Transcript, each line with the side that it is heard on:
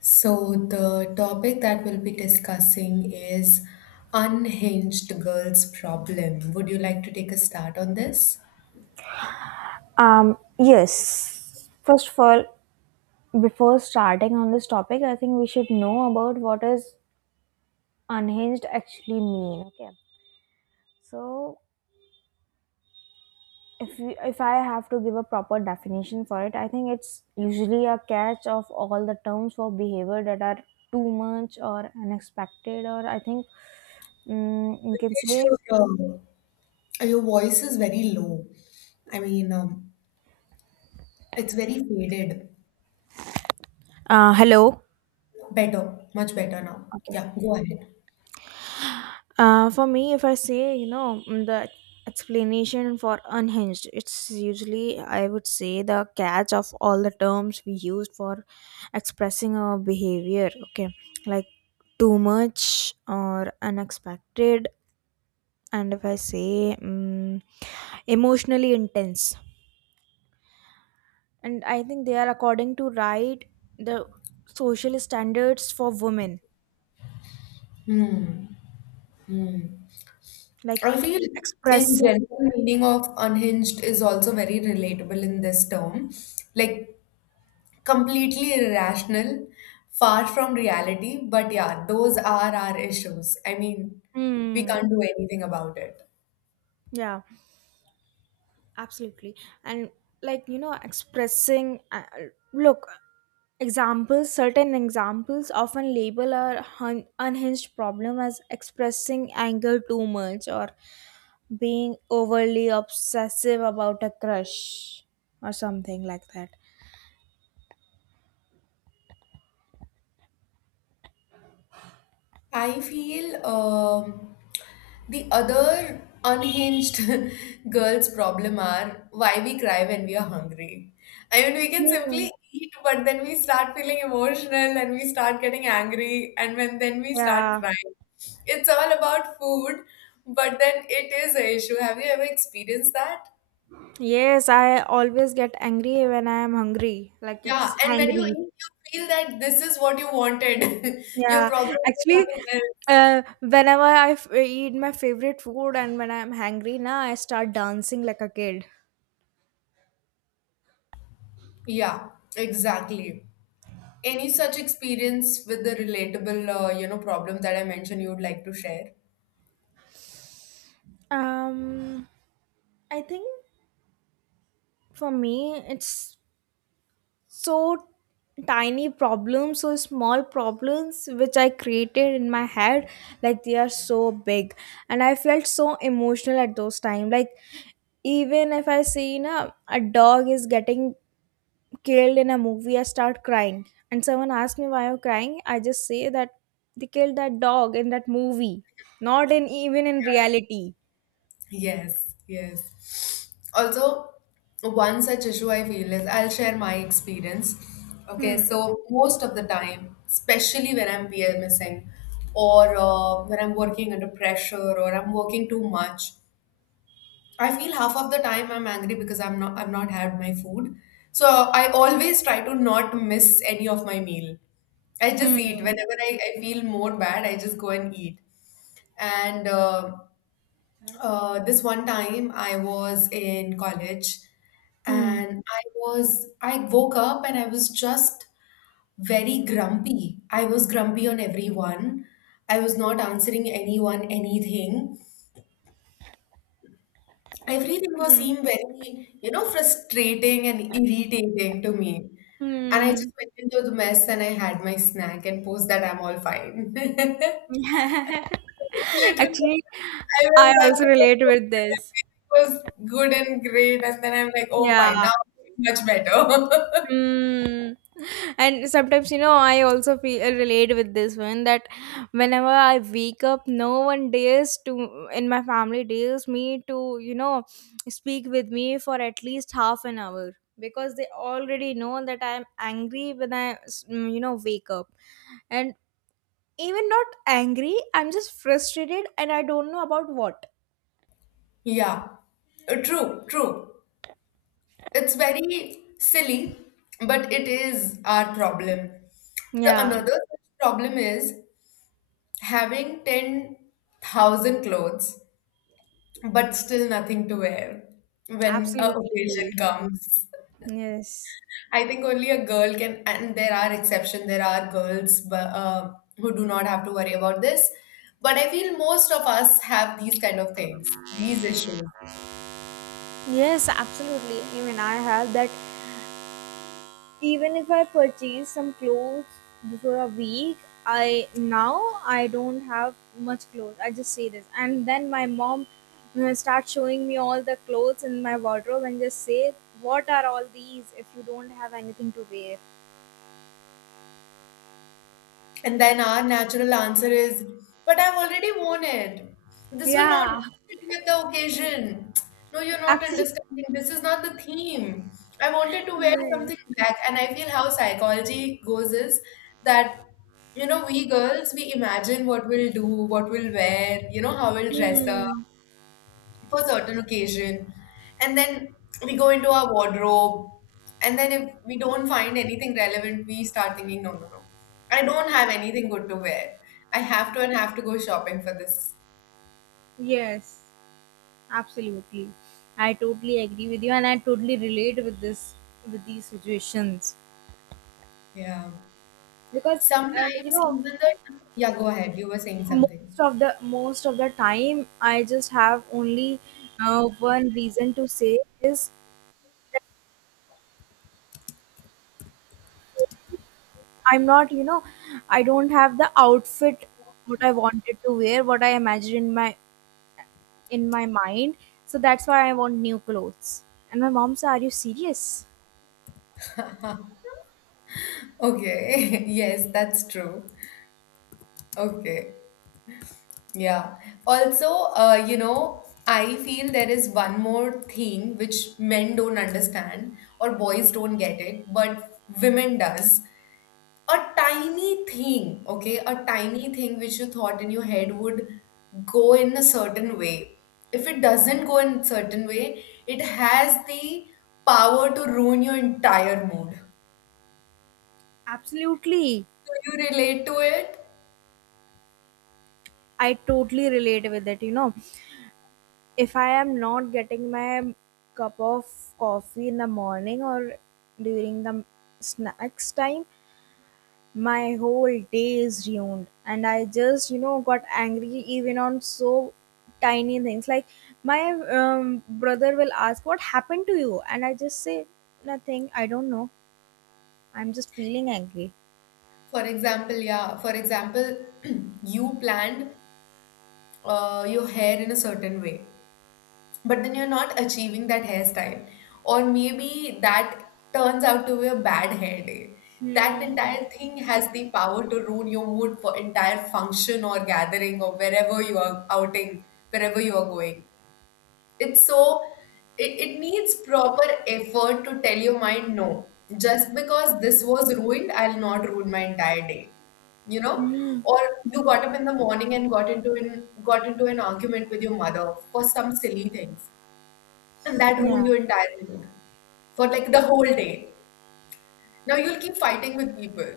left: So, the topic that we'll be discussing is unhinged girls' problem. Would you like to take a start on this?
right: Yes. First of all, before starting on this topic, I think we should know about what is unhinged actually mean. Okay. So if I have to give a proper definition for it, I think it's usually a catch of all the terms for behavior that are too much or unexpected, or I think you can say.
left: Sure. Your voice is very low. I mean, it's very faded.
right: Hello.
left: Better, much better now.
right: Okay.
left: Yeah, go ahead.
right: For me, if I say, the explanation for unhinged, it's usually, I would say, the catch of all the terms we use for expressing our behavior. Okay. Like too much or unexpected. And if I say emotionally intense. And I think they are according to right the social standards for women. Like
left: I feel in
right: expressing.
left: general meaning of unhinged is also very relatable in this term. Like completely irrational, far from reality. But yeah, those are our issues. I mean, we
right: Mm,
left: can't do anything about it.
right: yeah, absolutely. And like expressing look, examples certain examples often label our unhinged problem as expressing anger too much or being overly obsessive about a crush or something like that.
left: I feel the other unhinged girls' problem are why we cry when we are hungry. I mean, we can
right: Hmm.
left: simply eat, but then we start feeling emotional and we start getting angry, and when then we start
right: Yeah,
left: crying. It's all about food, but then it is an issue. Have you ever experienced that?
right: yes, I always get angry when I am hungry, like it's
left: Yeah, and when you
right: hangry.
left: eat, you feel that this is what you wanted. Your
right: Yeah,
left: problem is
right: actually,
left: nothing else.
right: whenever I eat my favorite food, and when I'm hungry, now I start dancing like a kid.
left: Yeah, exactly. Any such experience with the relatable, problem that I mentioned you would like to share?
right: Um, I think for me, it's so so small problems which I created in my head, like they are so big, and I felt so emotional at those time. Like even if I see, a dog is getting killed in a movie, I start crying. And someone asks me why I'm crying, I just say that they killed that dog in that movie, not in even in reality.
left: Yes, yes. Also, one such issue I feel is I'll share my experience. Okay,
right: Hmm.
left: so most of the time, especially when I'm PMSing or when I'm working under pressure or I'm working too much, I feel half of the time I'm angry because I've not had my food. So I always try to not miss any of my meal. I just
right: Hmm.
left: eat whenever I feel more bad. I just go and eat. And this one time I was in college,
right: Hmm.
left: and I woke up and I was just very grumpy. I was grumpy on everyone. I was not answering anyone anything. Everything was
right: Hmm.
left: seemed very, you know, frustrating and irritating to me. And I
right: Hmm.
left: just went into the mess and I had my snack and post that I'm all fine. Literally,
right: Actually,
left: I
right: I
left: went back
right: also
left: to my
right: relate
left: room
right: with
left: and
right: this.
left: everything was good and great. And then I'm like, oh, fine, now
right: Yeah.
left: I'm much better.
right: Mm. And sometimes, I also feel relate with this one that whenever I wake up, no one dares to in my family dares me to, speak with me for at least half an hour, because they already know that I'm angry when I wake up, and even not angry, I'm just frustrated and I don't know about what.
left: Yeah, True, true. It's very silly, but it is our problem. The
right: Yeah,
left: another such problem is having 10,000 clothes, but still nothing to wear when a occasion
right: absolutely.
left: comes.
right: Yes.
left: I think only a girl can, and there are exceptions, there are girls but, who do not have to worry about this. But I feel most of us have these kind of things, these issues.
right: Yes, absolutely. Even I have that. Even if I purchase some clothes before a week, I now I don't have much clothes. I just say this, and then my mom starts showing me all the clothes in my wardrobe and just say, "What are all these? If you don't have anything to wear."
left: And then our natural answer is, but I've already worn it. This will not go
right: Yeah,
left: with the occasion. No, you're not
right: absolutely.
left: understanding. This is not the theme. I wanted to wear
right: Yes.
left: something black, and I feel how psychology goes is that, you know, we girls, we imagine what we'll do, what we'll wear, you know, how we'll dress up
right: Hmm.
left: for certain occasion, and then we go into our wardrobe, and then if we don't find anything relevant, we start thinking, no no no, I don't have anything good to wear. I have to and have to go shopping for this.
right: Yes, absolutely. I totally agree with you, and I totally relate with these situations,
left: Yeah,
right: because uh, you
left: sometimes
right: know
left: even the, yeah go ahead, you were saying something.
right: most of the time I just have only one reason to say is, I'm not you know I don't have the outfit, what I wanted to wear, what I imagined in my mind. So that's why I want new clothes, and my mom said, are you serious?
left: Okay. Yes, that's true. Okay. Yeah. Also, you know, I feel there is one more thing which men don't understand or boys don't get it, but women does. A tiny thing, okay, a tiny thing which you thought in your head would go in a certain way. If it doesn't go in a certain way, it has the power to ruin your entire mood. Do
right: Absolutely.
left: you relate to it?
right: I totally relate with it. If I am not getting my cup of coffee in the morning or during the snacks time, my whole day is ruined, and I just got angry even on so tiny things, like my brother will ask what happened to you, and I just say nothing, I don't know, I'm just feeling angry.
left: For example, yeah, for example, you planned your hair in a certain way, but then you're not achieving that hairstyle, or maybe that turns out to be a bad hair day. That
right: Hmm.
left: entire thing has the power to ruin your mood for entire function or gathering or wherever you are outing, wherever you are going. It's so it needs proper effort to tell your mind no. Just because this was ruined, I'll not ruin my entire day, you know,
right: Hmm.
left: or you got up in the morning and got into an argument with your mother for some silly things, and that ruined
right: Yeah,
left: your entire mood for like the whole day. Now you'll keep fighting with people,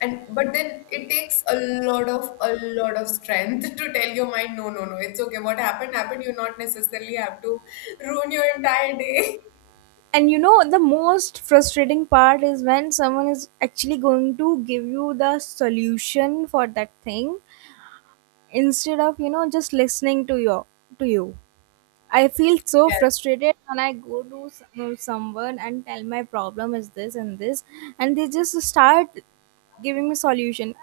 left: and but then it takes a lot of strength to tell your mind no no no, it's okay, what happened happened, you not necessarily have to ruin your entire day.
right: and the most frustrating part is when someone is actually going to give you the solution for that thing instead of just listening to you. I feel so
left: Yes,
right: frustrated when I go to someone and tell my problem is this and this, and they just start giving me solution.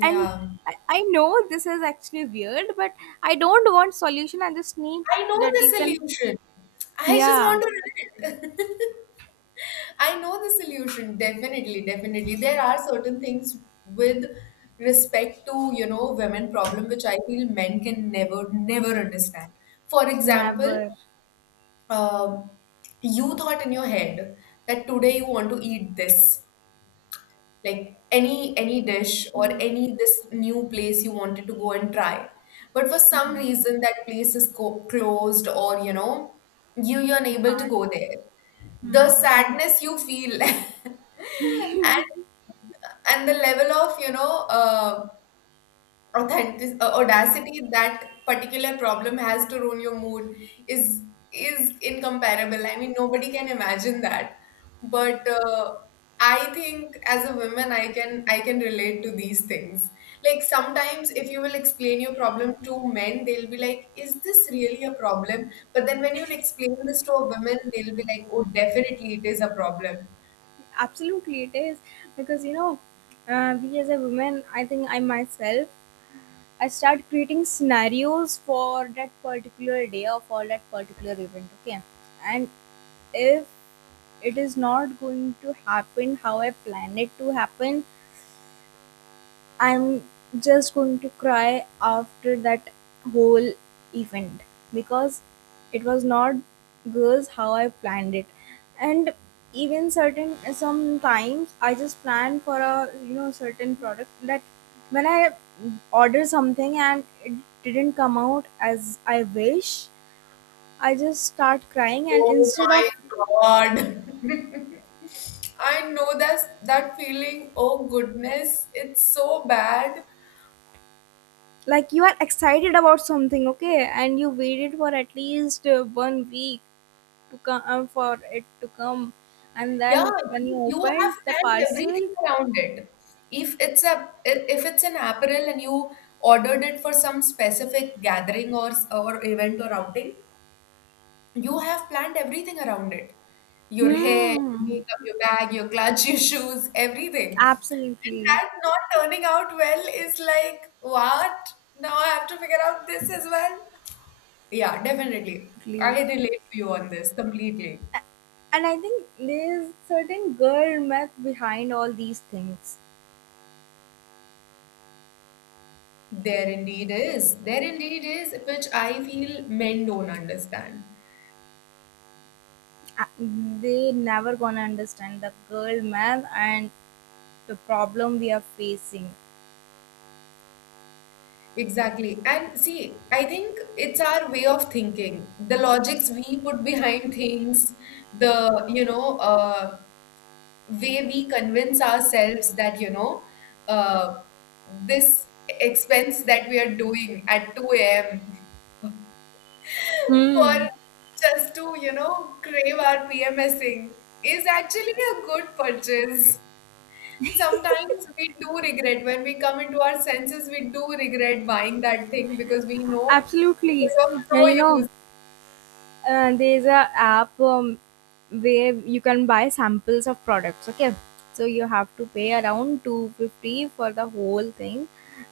right: And I know this is actually weird, but I don't want solution. I just need
left: I know
right: that
left: the
right: you can.
left: solution. I just
right: Yeah,
left: want to run it. I know the solution. Definitely, definitely. There are certain things with respect to, you know, women problem which I feel men can never, never understand. For example,
right: never.
left: um, you thought in your head that today you want to eat this, like any dish or
right: Hmm,
left: any this new place you wanted to go and try, but for some reason that place is closed, or you know, you're
right: you
left: unable to
right: can't.
left: go there. The
right: Hmm.
left: sadness you feel, and the level of, you know, authentic audacity that particular problem has to ruin your mood is is incomparable. I mean, nobody can imagine that, but I think as a woman I can relate to these things. Like sometimes if you will explain your problem to men, they'll be like, is this really a problem? But then when you'll explain this to a woman, they'll be like, oh definitely it is a problem.
right: Absolutely, it is, because we as a woman, I think, I myself, I start creating scenarios for that particular day or for that particular event. Okay. And if it is not going to happen how I plan it to happen, I'm just going to cry after that whole event, because it was not goes how I planned it, and even certain sometimes I just plan for a certain product that when I order something and it didn't come out as I wish, I just start crying and
left: Oh
right: instead of,
left: my God. I know that's that feeling. Oh goodness, it's so bad.
right: like, you are excited about something, okay, and you waited for at least 1 week to come for it to come, and
left: Yeah,
right: then when you
left: because you have
right: opened the
left: planned
right: parcel.
left: everything around it. If it's an apparel and you ordered it for some specific gathering or event or outing, you have planned everything around it, your hair, your
right: Hmm.
left: makeup, your bag, your clutch, your shoes, everything. And
right: Absolutely.
left: that not turning out well is like, what? Now I have to figure out this as well. Yeah, definitely. I
right: Absolutely.
left: relate to you on this completely.
right: A- And I think there's certain girl math behind all these things.
left: There indeed is. There indeed is, which I feel men don't understand.
right: Uh, They never gonna understand the girl math and the problem we are facing.
left: Exactly. And see, I think it's our way of thinking. The logics we put behind things, the, you know, way we convince ourselves that, you know, uh, this expense that we are doing at 2 a.m. for
right: Hmm.
left: just to, you know, crave our PMSing is actually a good purchase. Sometimes we do regret when we come into our senses, we do regret buying that thing because we know it
right: Absolutely.
left: is
right: And
left: of
right: there's a app where you can buy samples of products, okay, so you have to pay around 250 for the whole thing,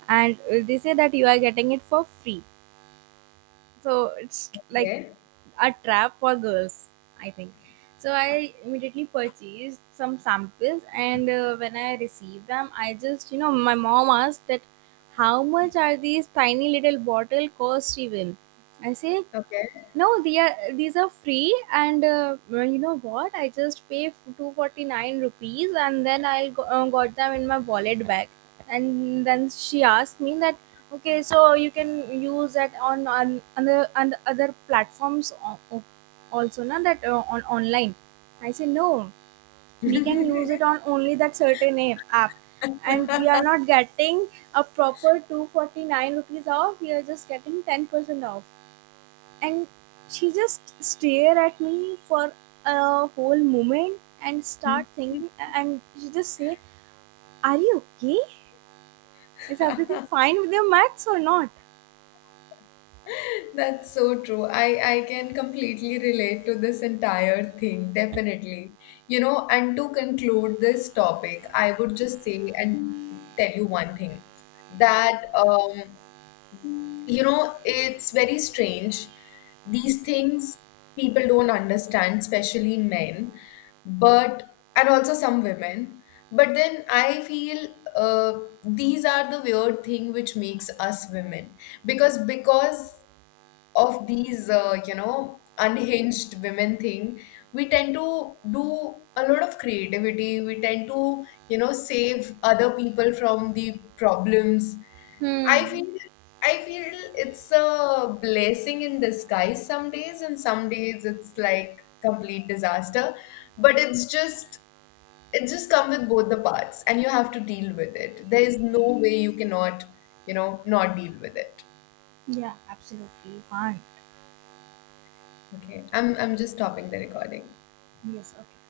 right: and they say that you are getting it for free, so it's
left: no
right: like
left: use.
right: a trap for girls, I think. So I immediately purchased some samples, and when I received them, I just you know my mom asked that how much are these tiny little bottle cost even. I say, no, these are free, and you know what? I just pay 249 rupees, and then got them in my wallet back. And then she asked me that, okay, so you can use that on other platforms, also, na, that on online. I said, no, we can use
left: Okay.
right: it on only that certain app. And we are not getting a proper 249 rupees off, we are just getting 10% off, and she just stare at me for a whole moment and start
left: Okay.
right: thinking, and she just say, are you okay? Is everything fine with your maths or not?
left: That's so true. I can completely relate to this entire thing, definitely. You know, and to conclude this topic, I would just say and tell you one thing, that you know, it's very strange. These things people don't understand, especially men, but and also some women. But then I feel uh, these are the weird thing which makes us women, because of these you know unhinged women thing, we tend to do a lot of creativity, we tend to, you know, save other people from the problems. i
right: Hmm.
left: feel i feel it's a blessing in disguise some days, and some days it's like complete disaster, but it's just, it just comes with both the parts and you have to deal with it. There is no way you cannot, you know, not deal with it.
right: Yeah, absolutely fine.
left: Okay, I'm just stopping the recording.
right: Yes, okay.